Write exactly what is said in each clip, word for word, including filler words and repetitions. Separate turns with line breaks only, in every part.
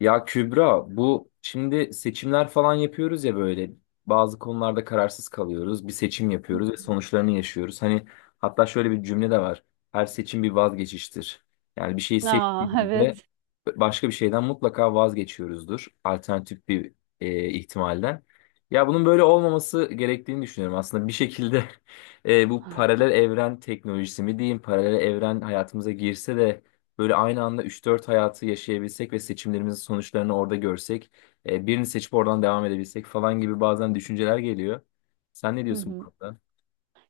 Ya Kübra bu şimdi seçimler falan yapıyoruz ya böyle bazı konularda kararsız kalıyoruz. Bir seçim
Hı.
yapıyoruz ve sonuçlarını yaşıyoruz. Hani hatta şöyle bir cümle de var. Her seçim bir vazgeçiştir. Yani bir şeyi
Aa,
seçtiğimizde
evet.
başka bir şeyden mutlaka vazgeçiyoruzdur. Alternatif bir e, ihtimalden. Ya bunun böyle olmaması gerektiğini düşünüyorum. Aslında bir şekilde e, bu paralel evren teknolojisi mi diyeyim, paralel evren hayatımıza girse de böyle aynı anda üç dört hayatı yaşayabilsek ve seçimlerimizin sonuçlarını orada görsek, e, birini seçip oradan devam edebilsek falan gibi bazen düşünceler geliyor. Sen ne
Hı
diyorsun bu
hı.
konuda?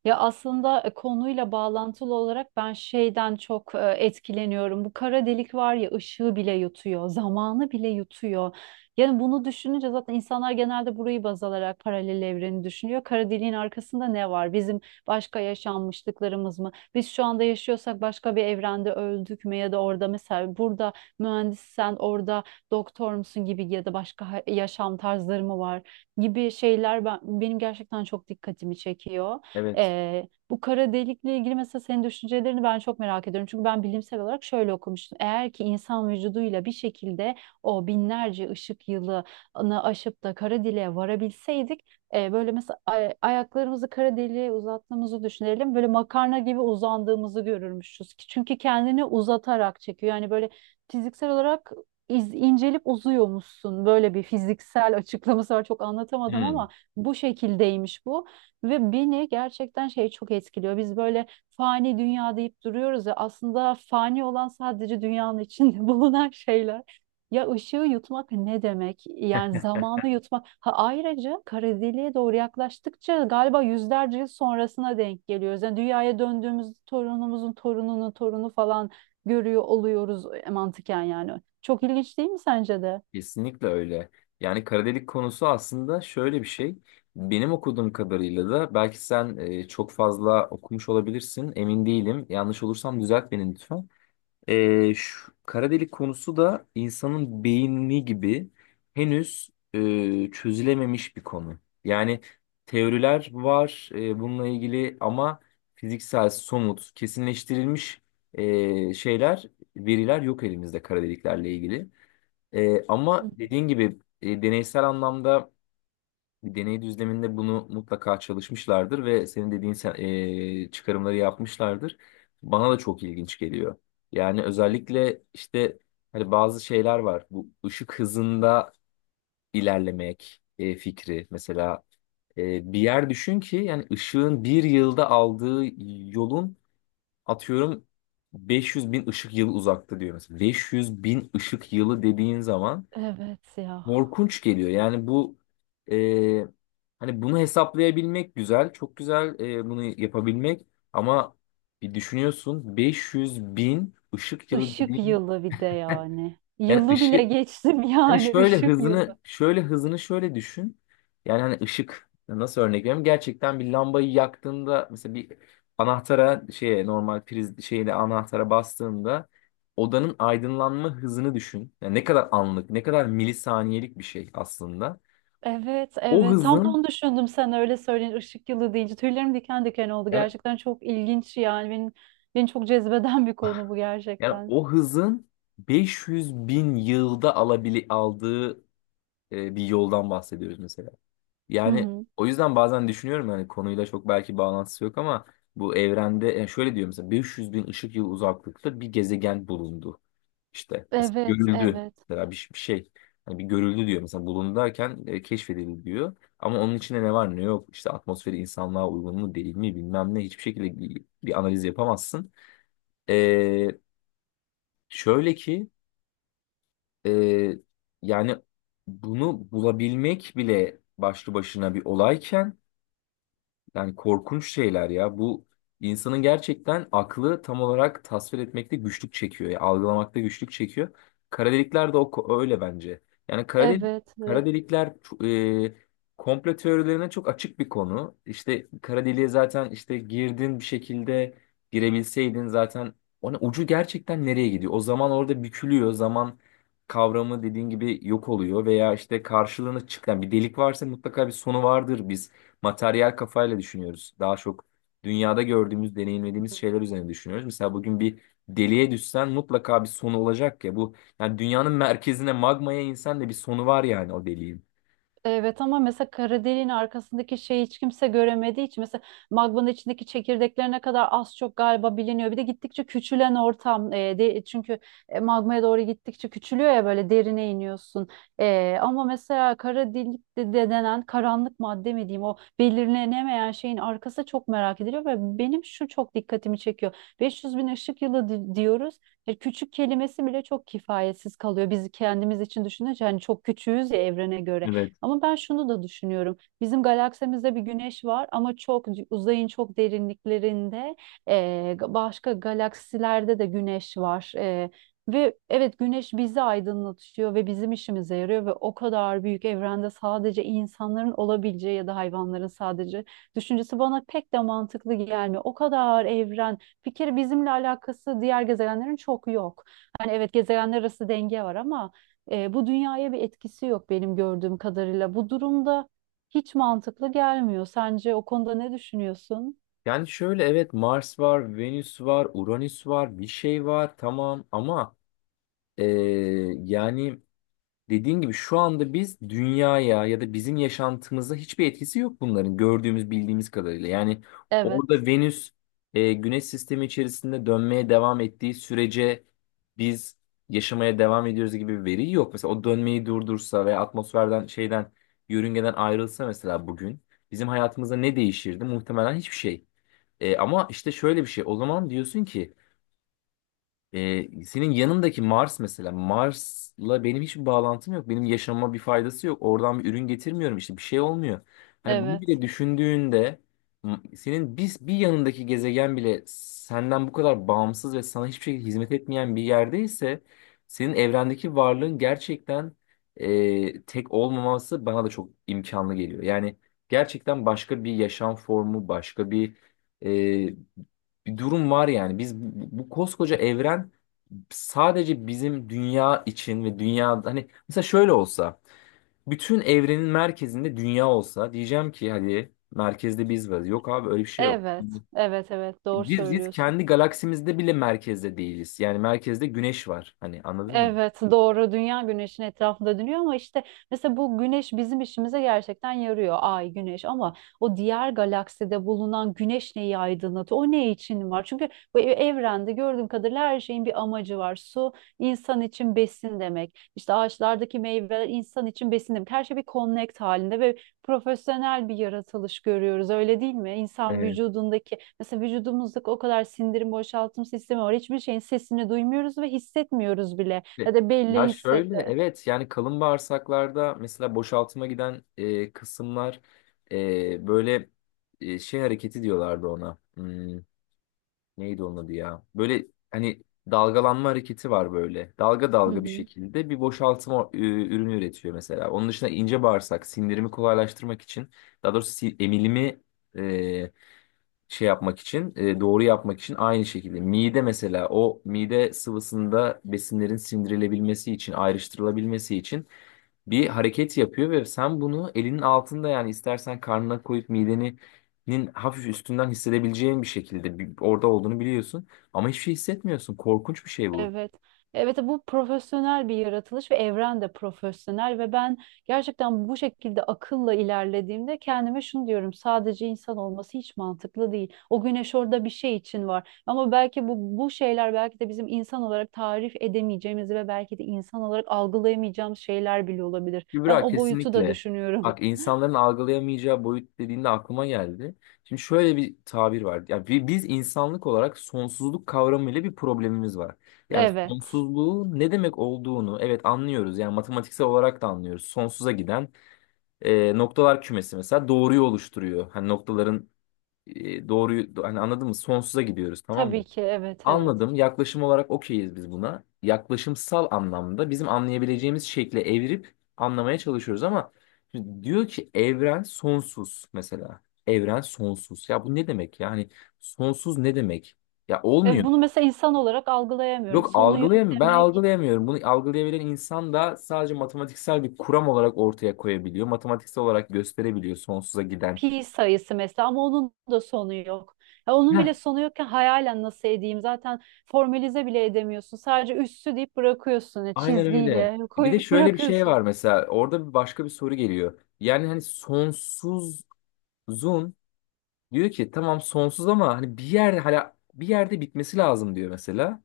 Ya aslında e, konuyla bağlantılı olarak ben şeyden çok e, etkileniyorum. Bu kara delik var ya, ışığı bile yutuyor, zamanı bile yutuyor. Yani bunu düşününce zaten insanlar genelde burayı baz alarak paralel evreni düşünüyor. Kara deliğin arkasında ne var? Bizim başka yaşanmışlıklarımız mı? Biz şu anda yaşıyorsak başka bir evrende öldük mü? Ya da orada mesela burada mühendissen, orada doktor musun gibi, ya da başka ha- yaşam tarzları mı var gibi şeyler ben, benim gerçekten çok dikkatimi çekiyor.
Evet.
Ee, bu kara delikle ilgili mesela senin düşüncelerini ben çok merak ediyorum. Çünkü ben bilimsel olarak şöyle okumuştum. Eğer ki insan vücuduyla bir şekilde o binlerce ışık yılını aşıp da kara deliğe varabilseydik, e, böyle mesela ay- ayaklarımızı kara deliğe uzattığımızı düşünelim. Böyle makarna gibi uzandığımızı görürmüşüz. Çünkü kendini uzatarak çekiyor. Yani böyle fiziksel olarak iz- incelip uzuyormuşsun. Böyle bir fiziksel açıklaması var. Çok anlatamadım
Hmm,
ama bu şekildeymiş bu. Ve beni gerçekten şey çok etkiliyor. Biz böyle fani dünya deyip duruyoruz ya, aslında fani olan sadece dünyanın içinde bulunan şeyler. Ya ışığı yutmak ne demek? Yani zamanı yutmak. Ha, ayrıca kara deliğe doğru yaklaştıkça galiba yüzlerce yıl sonrasına denk geliyoruz. Yani dünyaya döndüğümüz torunumuzun torununun torunu falan görüyor oluyoruz e, mantıken yani. Çok ilginç değil mi sence de?
kesinlikle öyle. Yani kara delik konusu aslında şöyle bir şey. Benim okuduğum kadarıyla da belki sen e, çok fazla okumuş olabilirsin. Emin değilim. Yanlış olursam düzelt beni lütfen. Ee, şu kara delik konusu da insanın beyni gibi henüz e, çözülememiş bir konu. Yani teoriler var e, bununla ilgili ama fiziksel, somut, kesinleştirilmiş e, şeyler, veriler yok elimizde kara deliklerle ilgili. E,
Hı
ama
hı.
dediğin gibi e, deneysel anlamda bir deney düzleminde bunu mutlaka çalışmışlardır ve senin dediğin sen- eee, çıkarımları yapmışlardır. Bana da çok ilginç geliyor. Yani özellikle işte hani bazı şeyler var. Bu ışık hızında ilerlemek eee, fikri. Mesela eee, bir yer düşün ki yani ışığın bir yılda aldığı yolun atıyorum 500 bin ışık yılı uzakta diyor mesela. 500 bin ışık yılı dediğin zaman
Evet ya.
korkunç geliyor. Yani bu e, hani bunu hesaplayabilmek güzel, çok güzel, e, bunu yapabilmek ama bir düşünüyorsun 500 bin ışık yılı
Işık
dediğin
yılı bir de yani.
yani
Yılı bile
ışık
geçtim
hani
yani,
şöyle
ışık yılı.
hızını şöyle hızını şöyle düşün. Yani hani ışık nasıl örnek vereyim? Gerçekten bir lambayı yaktığında mesela bir anahtara şeye normal priz şeyle anahtara bastığında odanın aydınlanma hızını düşün. Yani ne kadar anlık, ne kadar milisaniyelik bir şey aslında.
Evet,
O
evet, tam da
hızın
onu düşündüm. Sen öyle söyleyin ışık yılı deyince tüylerim diken diken oldu.
yani
Gerçekten çok ilginç yani, benim beni çok cezbeden bir konu bu
yani
gerçekten.
o hızın 500 bin yılda alabili aldığı e, bir yoldan bahsediyoruz mesela.
Hı
Yani
hı.
o yüzden bazen düşünüyorum, yani konuyla çok belki bağlantısı yok ama bu evrende yani şöyle diyor mesela 500 bin ışık yılı uzaklıkta bir gezegen bulundu. İşte mesela
Evet,
görüldü,
evet,
mesela bir, bir şey. Hani bir görüldü diyor mesela, bulundu derken e, keşfedildi diyor. Ama onun içinde ne var ne yok, işte atmosferi insanlığa uygun mu değil mi, bilmem ne, hiçbir şekilde bir, bir analiz yapamazsın. E, Şöyle ki e, yani bunu bulabilmek bile başlı başına bir olayken yani korkunç şeyler ya. Bu insanın gerçekten aklı tam olarak tasvir etmekte güçlük çekiyor. Ya algılamakta güçlük çekiyor. Kara delikler de o, ko- öyle bence. Yani kara, delik,
evet,
kara
evet.
delikler ço- e, komplo teorilerine çok açık bir konu. İşte kara deliğe zaten, işte girdin bir şekilde, girebilseydin zaten, ona ucu gerçekten nereye gidiyor? O zaman orada bükülüyor. Zaman kavramı dediğin gibi yok oluyor veya işte karşılığını çıkan bir delik varsa mutlaka bir sonu vardır. Biz materyal kafayla düşünüyoruz. Daha çok dünyada gördüğümüz, deneyimlediğimiz şeyler üzerine düşünüyoruz. Mesela bugün bir deliğe düşsen mutlaka bir sonu olacak ya. Bu yani dünyanın merkezine, magmaya insen de bir sonu var yani o deliğin.
Evet, ama mesela kara deliğin arkasındaki şeyi hiç kimse göremediği için mesela magmanın içindeki çekirdeklerine kadar az çok galiba biliniyor. Bir de gittikçe küçülen ortam, e, de, çünkü e, magmaya doğru gittikçe küçülüyor ya, böyle derine iniyorsun. E, ama mesela kara delik de, de denen karanlık madde mi diyeyim, o belirlenemeyen şeyin arkası çok merak ediliyor ve benim şu çok dikkatimi çekiyor. beş yüz bin ışık yılı di- diyoruz. E, küçük kelimesi bile çok kifayetsiz kalıyor. Biz kendimiz için düşününce hani çok küçüğüz ya, evrene göre.
Evet.
Ama ben şunu da düşünüyorum. Bizim galaksimizde bir güneş var ama çok uzayın çok derinliklerinde, e, başka galaksilerde de güneş var. E, ve evet, güneş bizi aydınlatıyor ve bizim işimize yarıyor ve o kadar büyük evrende sadece insanların olabileceği ya da hayvanların sadece düşüncesi bana pek de mantıklı gelmiyor. O kadar evren, bir kere bizimle alakası diğer gezegenlerin çok yok. Hani evet, gezegenler arası denge var ama e, bu dünyaya bir etkisi yok benim gördüğüm kadarıyla. Bu durumda hiç mantıklı gelmiyor. Sence o konuda ne düşünüyorsun?
Yani şöyle, evet Mars var, Venüs var, Uranüs var, bir şey var tamam ama eee, yani Dediğin gibi şu anda biz dünyaya ya da bizim yaşantımıza hiçbir etkisi yok bunların, gördüğümüz bildiğimiz kadarıyla. Yani
Evet,
orada Venüs e, Güneş sistemi içerisinde dönmeye devam ettiği sürece biz yaşamaya devam ediyoruz gibi bir veri yok. Mesela o dönmeyi durdursa veya atmosferden, şeyden, yörüngeden ayrılsa mesela bugün bizim hayatımızda ne değişirdi? Muhtemelen hiçbir şey. E, ama işte şöyle bir şey, o zaman diyorsun ki ee, senin yanındaki Mars mesela, Mars'la benim hiçbir bağlantım yok. Benim yaşamama bir faydası yok. Oradan bir ürün getirmiyorum, işte bir şey olmuyor. Hani bunu
evet,
bile düşündüğünde m- senin bir, bir yanındaki gezegen bile senden bu kadar bağımsız ve sana hiçbir şekilde hizmet etmeyen bir yerdeyse senin evrendeki varlığın gerçekten e, tek olmaması bana da çok imkanlı geliyor. Yani gerçekten başka bir yaşam formu, başka bir e, bir durum var yani. Biz bu, bu koskoca evren sadece bizim dünya için ve dünya, hani mesela şöyle olsa, bütün evrenin merkezinde dünya olsa, diyeceğim ki hadi merkezde biz varız. Yok abi öyle bir şey yok.
evet, evet, evet, doğru
Biz, biz
söylüyorsun.
kendi galaksimizde bile merkezde değiliz. Yani merkezde güneş var. Hani anladın mı?
Evet, doğru, dünya güneşin etrafında dönüyor ama işte mesela bu güneş bizim işimize gerçekten yarıyor, ay, güneş, ama o diğer galakside bulunan güneş neyi aydınlatıyor, o ne için var? Çünkü bu e- evrende gördüğüm kadarıyla her şeyin bir amacı var. Su insan için besin demek, işte ağaçlardaki meyveler insan için besin demek. Her şey bir connect halinde ve profesyonel bir yaratılış görüyoruz, öyle değil mi? İnsan
Evet.
vücudundaki, mesela vücudumuzdaki o kadar sindirim boşaltım sistemi var. Hiçbir şeyin sesini duymuyoruz ve hissetmiyoruz bile,
Ve-
ya da
ya
belli
şöyle,
hissetler.
evet yani kalın bağırsaklarda mesela boşaltıma giden e, kısımlar, e, böyle e, şey hareketi diyorlardı ona. Hmm, Neydi onun adı ya? Böyle hani dalgalanma hareketi var böyle. Dalga
Hı
dalga bir
hı.
şekilde bir boşaltma e, ürünü üretiyor mesela. Onun dışında ince bağırsak sindirimi kolaylaştırmak için, daha doğrusu si- emilimi e, şey yapmak için, e, doğru yapmak için, aynı şekilde mide mesela, o mide sıvısında besinlerin sindirilebilmesi için, ayrıştırılabilmesi için bir hareket yapıyor ve sen bunu elinin altında, yani istersen karnına koyup midenin hafif üstünden hissedebileceğin bir şekilde bir- orada olduğunu biliyorsun ama hiçbir şey hissetmiyorsun. Korkunç bir şey bu.
Evet. Evet, bu profesyonel bir yaratılış ve evren de profesyonel ve ben gerçekten bu şekilde akılla ilerlediğimde kendime şunu diyorum: sadece insan olması hiç mantıklı değil. O güneş orada bir şey için var ama belki bu, bu şeyler belki de bizim insan olarak tarif edemeyeceğimiz ve belki de insan olarak algılayamayacağımız şeyler bile olabilir. Ben
Kübra
o boyutu da
kesinlikle.
düşünüyorum.
Bak insanların algılayamayacağı boyut dediğinde aklıma geldi. Şimdi şöyle bir tabir var. Yani bi- biz insanlık olarak sonsuzluk kavramıyla bir problemimiz var. Yani
Evet.
sonsuzluğu ne demek olduğunu, evet, anlıyoruz. Yani matematiksel olarak da anlıyoruz. Sonsuza giden e, noktalar kümesi mesela doğruyu oluşturuyor. Hani noktaların e, doğruyu, hani anladın mı? Sonsuza gidiyoruz tamam
Tabii
mı?
ki, evet, evet.
Anladım. Yaklaşım olarak okeyiz biz buna. Yaklaşımsal anlamda bizim anlayabileceğimiz şekle evirip anlamaya çalışıyoruz ama şimdi diyor ki evren sonsuz mesela. Evren sonsuz. Ya bu ne demek ya? Hani sonsuz ne demek? Ya
E,
olmuyor.
bunu mesela insan olarak algılayamıyorum.
Yok,
Sonu yok
algılayamıyorum. Ben
demek.
algılayamıyorum. Bunu algılayabilen insan da sadece matematiksel bir kuram olarak ortaya koyabiliyor. Matematiksel olarak gösterebiliyor sonsuza giden.
Pi sayısı mesela, ama onun da sonu yok. Ya onun
Heh,
bile sonu yokken hayalen nasıl edeyim? Zaten formalize bile edemiyorsun. Sadece üssü deyip bırakıyorsun, ya
Aynen öyle.
çizgiyle
Bir de
koyup
şöyle bir şey
bırakıyorsun.
var mesela, orada bir başka bir soru geliyor. Yani hani sonsuzun, diyor ki tamam sonsuz ama hani bir yerde, hala bir yerde bitmesi lazım, diyor mesela.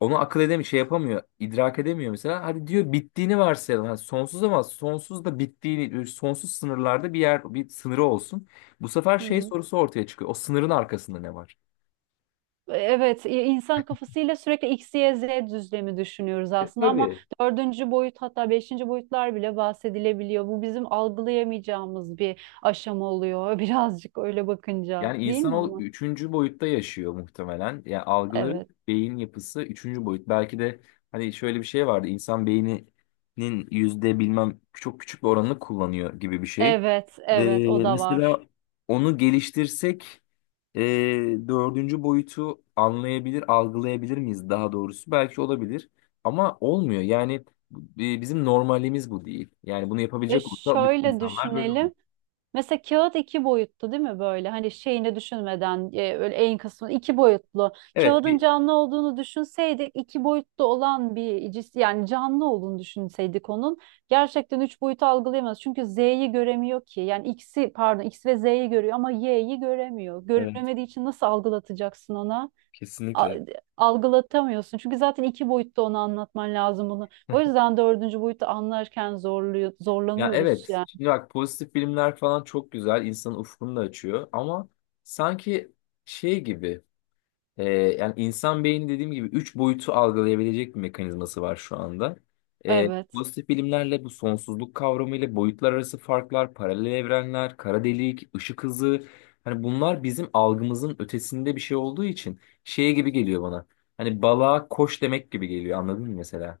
Onu akıl edemiyor, şey yapamıyor, idrak edemiyor mesela. Hadi diyor, bittiğini varsayalım. Hani sonsuz ama sonsuz da bittiğini, e, sonsuz sınırlarda bir yer, bir sınırı olsun. Bu sefer şey
Hı.
sorusu ortaya çıkıyor. O sınırın arkasında ne var?
Evet, i- insan kafasıyla sürekli X, Y, Z düzlemi düşünüyoruz
E,
aslında ama
tabii.
dördüncü boyut, hatta beşinci boyutlar bile bahsedilebiliyor. Bu bizim algılayamayacağımız bir aşama oluyor birazcık öyle bakınca,
Yani
değil mi
insanoğlu
ama?
üçüncü boyutta yaşıyor muhtemelen. Yani algıları,
Evet,
beyin yapısı üçüncü boyut. Belki de hani şöyle bir şey vardı. İnsan beyninin yüzde bilmem, çok küçük bir oranını kullanıyor gibi bir şey.
evet,
Ee,
evet o da
mesela
var.
onu geliştirsek e, dördüncü boyutu anlayabilir, algılayabilir miyiz daha doğrusu? Belki olabilir ama olmuyor. Yani e, bizim normalimiz bu değil. Yani bunu
Ve
yapabilecek olsa bütün
şöyle
insanlar böyle olur.
düşünelim. Mesela kağıt iki boyutlu değil mi böyle? Hani şeyini düşünmeden, e, öyle en kısmı iki boyutlu.
Evet,
Kağıdın
bir...
canlı olduğunu düşünseydik, iki boyutlu olan bir cis, yani canlı olduğunu düşünseydik onun gerçekten üç boyutu algılayamaz. Çünkü Z'yi göremiyor ki. Yani X'i, pardon, X ve Z'yi görüyor ama Y'yi göremiyor.
Evet,
Göremediği için nasıl algılatacaksın ona? A-
kesinlikle.
Algılatamıyorsun. Çünkü zaten iki boyutta onu anlatman lazım bunu. O yüzden dördüncü boyutu anlarken zorluyor,
Ya
zorlanıyoruz
evet.
yani.
Şimdi bak, pozitif bilimler falan çok güzel. İnsanın ufkunu da açıyor. Ama sanki şey gibi, e, yani insan beyni dediğim gibi üç boyutu algılayabilecek bir mekanizması var şu anda. E,
Evet.
pozitif bilimlerle, bu sonsuzluk kavramıyla, boyutlar arası farklar, paralel evrenler, kara delik, ışık hızı. Hani bunlar bizim algımızın ötesinde bir şey olduğu için şey gibi geliyor bana. Hani balığa koş demek gibi geliyor, anladın mı mesela?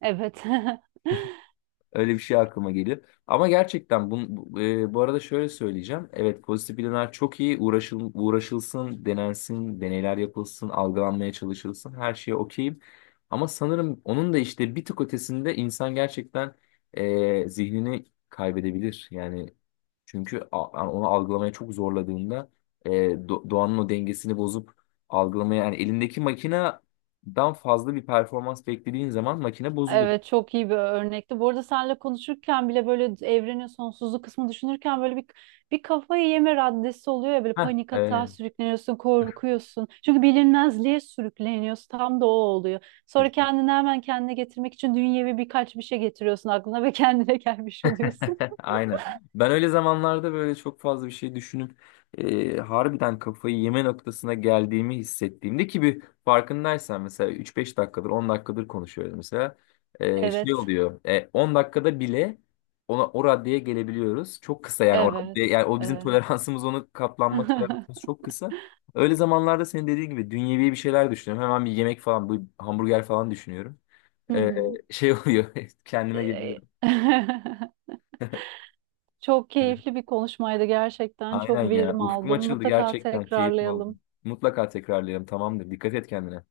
Evet.
Öyle bir şey aklıma geliyor. Ama gerçekten bu, bu, e, bu arada şöyle söyleyeceğim. Evet, pozitif bilimler çok iyi. Uğraşıl, uğraşılsın, denensin, deneyler yapılsın, algılanmaya çalışılsın. Her şeye okeyim. Ama sanırım onun da işte bir tık ötesinde insan gerçekten e, zihnini kaybedebilir. Yani çünkü a- yani onu algılamaya çok zorladığında e, do- doğanın o dengesini bozup algılamaya, yani elindeki makineden fazla bir performans beklediğin zaman makine bozulur.
Evet, çok iyi bir örnekti. Bu arada seninle konuşurken bile böyle evrenin sonsuzluğu kısmı düşünürken böyle bir bir kafayı yeme raddesi oluyor ya, böyle
Heh,
panik atağa
e,
sürükleniyorsun, korkuyorsun. Çünkü bilinmezliğe sürükleniyorsun. Tam da o oluyor. Sonra kendini hemen kendine getirmek için dünyevi birkaç bir şey getiriyorsun aklına ve kendine gelmiş oluyorsun.
Aynen. Ben öyle zamanlarda böyle çok fazla bir şey düşünüp e, harbiden kafayı yeme noktasına geldiğimi hissettiğimde, ki bir farkındaysan mesela üç beş dakikadır, on dakikadır konuşuyoruz mesela. E, şey
Evet.
oluyor, e, on dakikada bile ona o raddeye gelebiliyoruz. Çok kısa yani o raddeye,
Evet.
yani o bizim
Evet.
toleransımız, onu katlanma toleransımız çok kısa. Öyle zamanlarda senin dediğin gibi dünyevi bir şeyler düşünüyorum. Hemen bir yemek falan, bu hamburger falan düşünüyorum.
Hı
E,
hı.
şey oluyor kendime
Ee,
geliyorum.
Çok keyifli bir konuşmaydı gerçekten.
Aynen
Çok
ya.
verim
Ufkum
aldım.
açıldı
Mutlaka
gerçekten. Keyifli oldu.
tekrarlayalım.
Mutlaka tekrarlayalım. Tamamdır. Dikkat et kendine.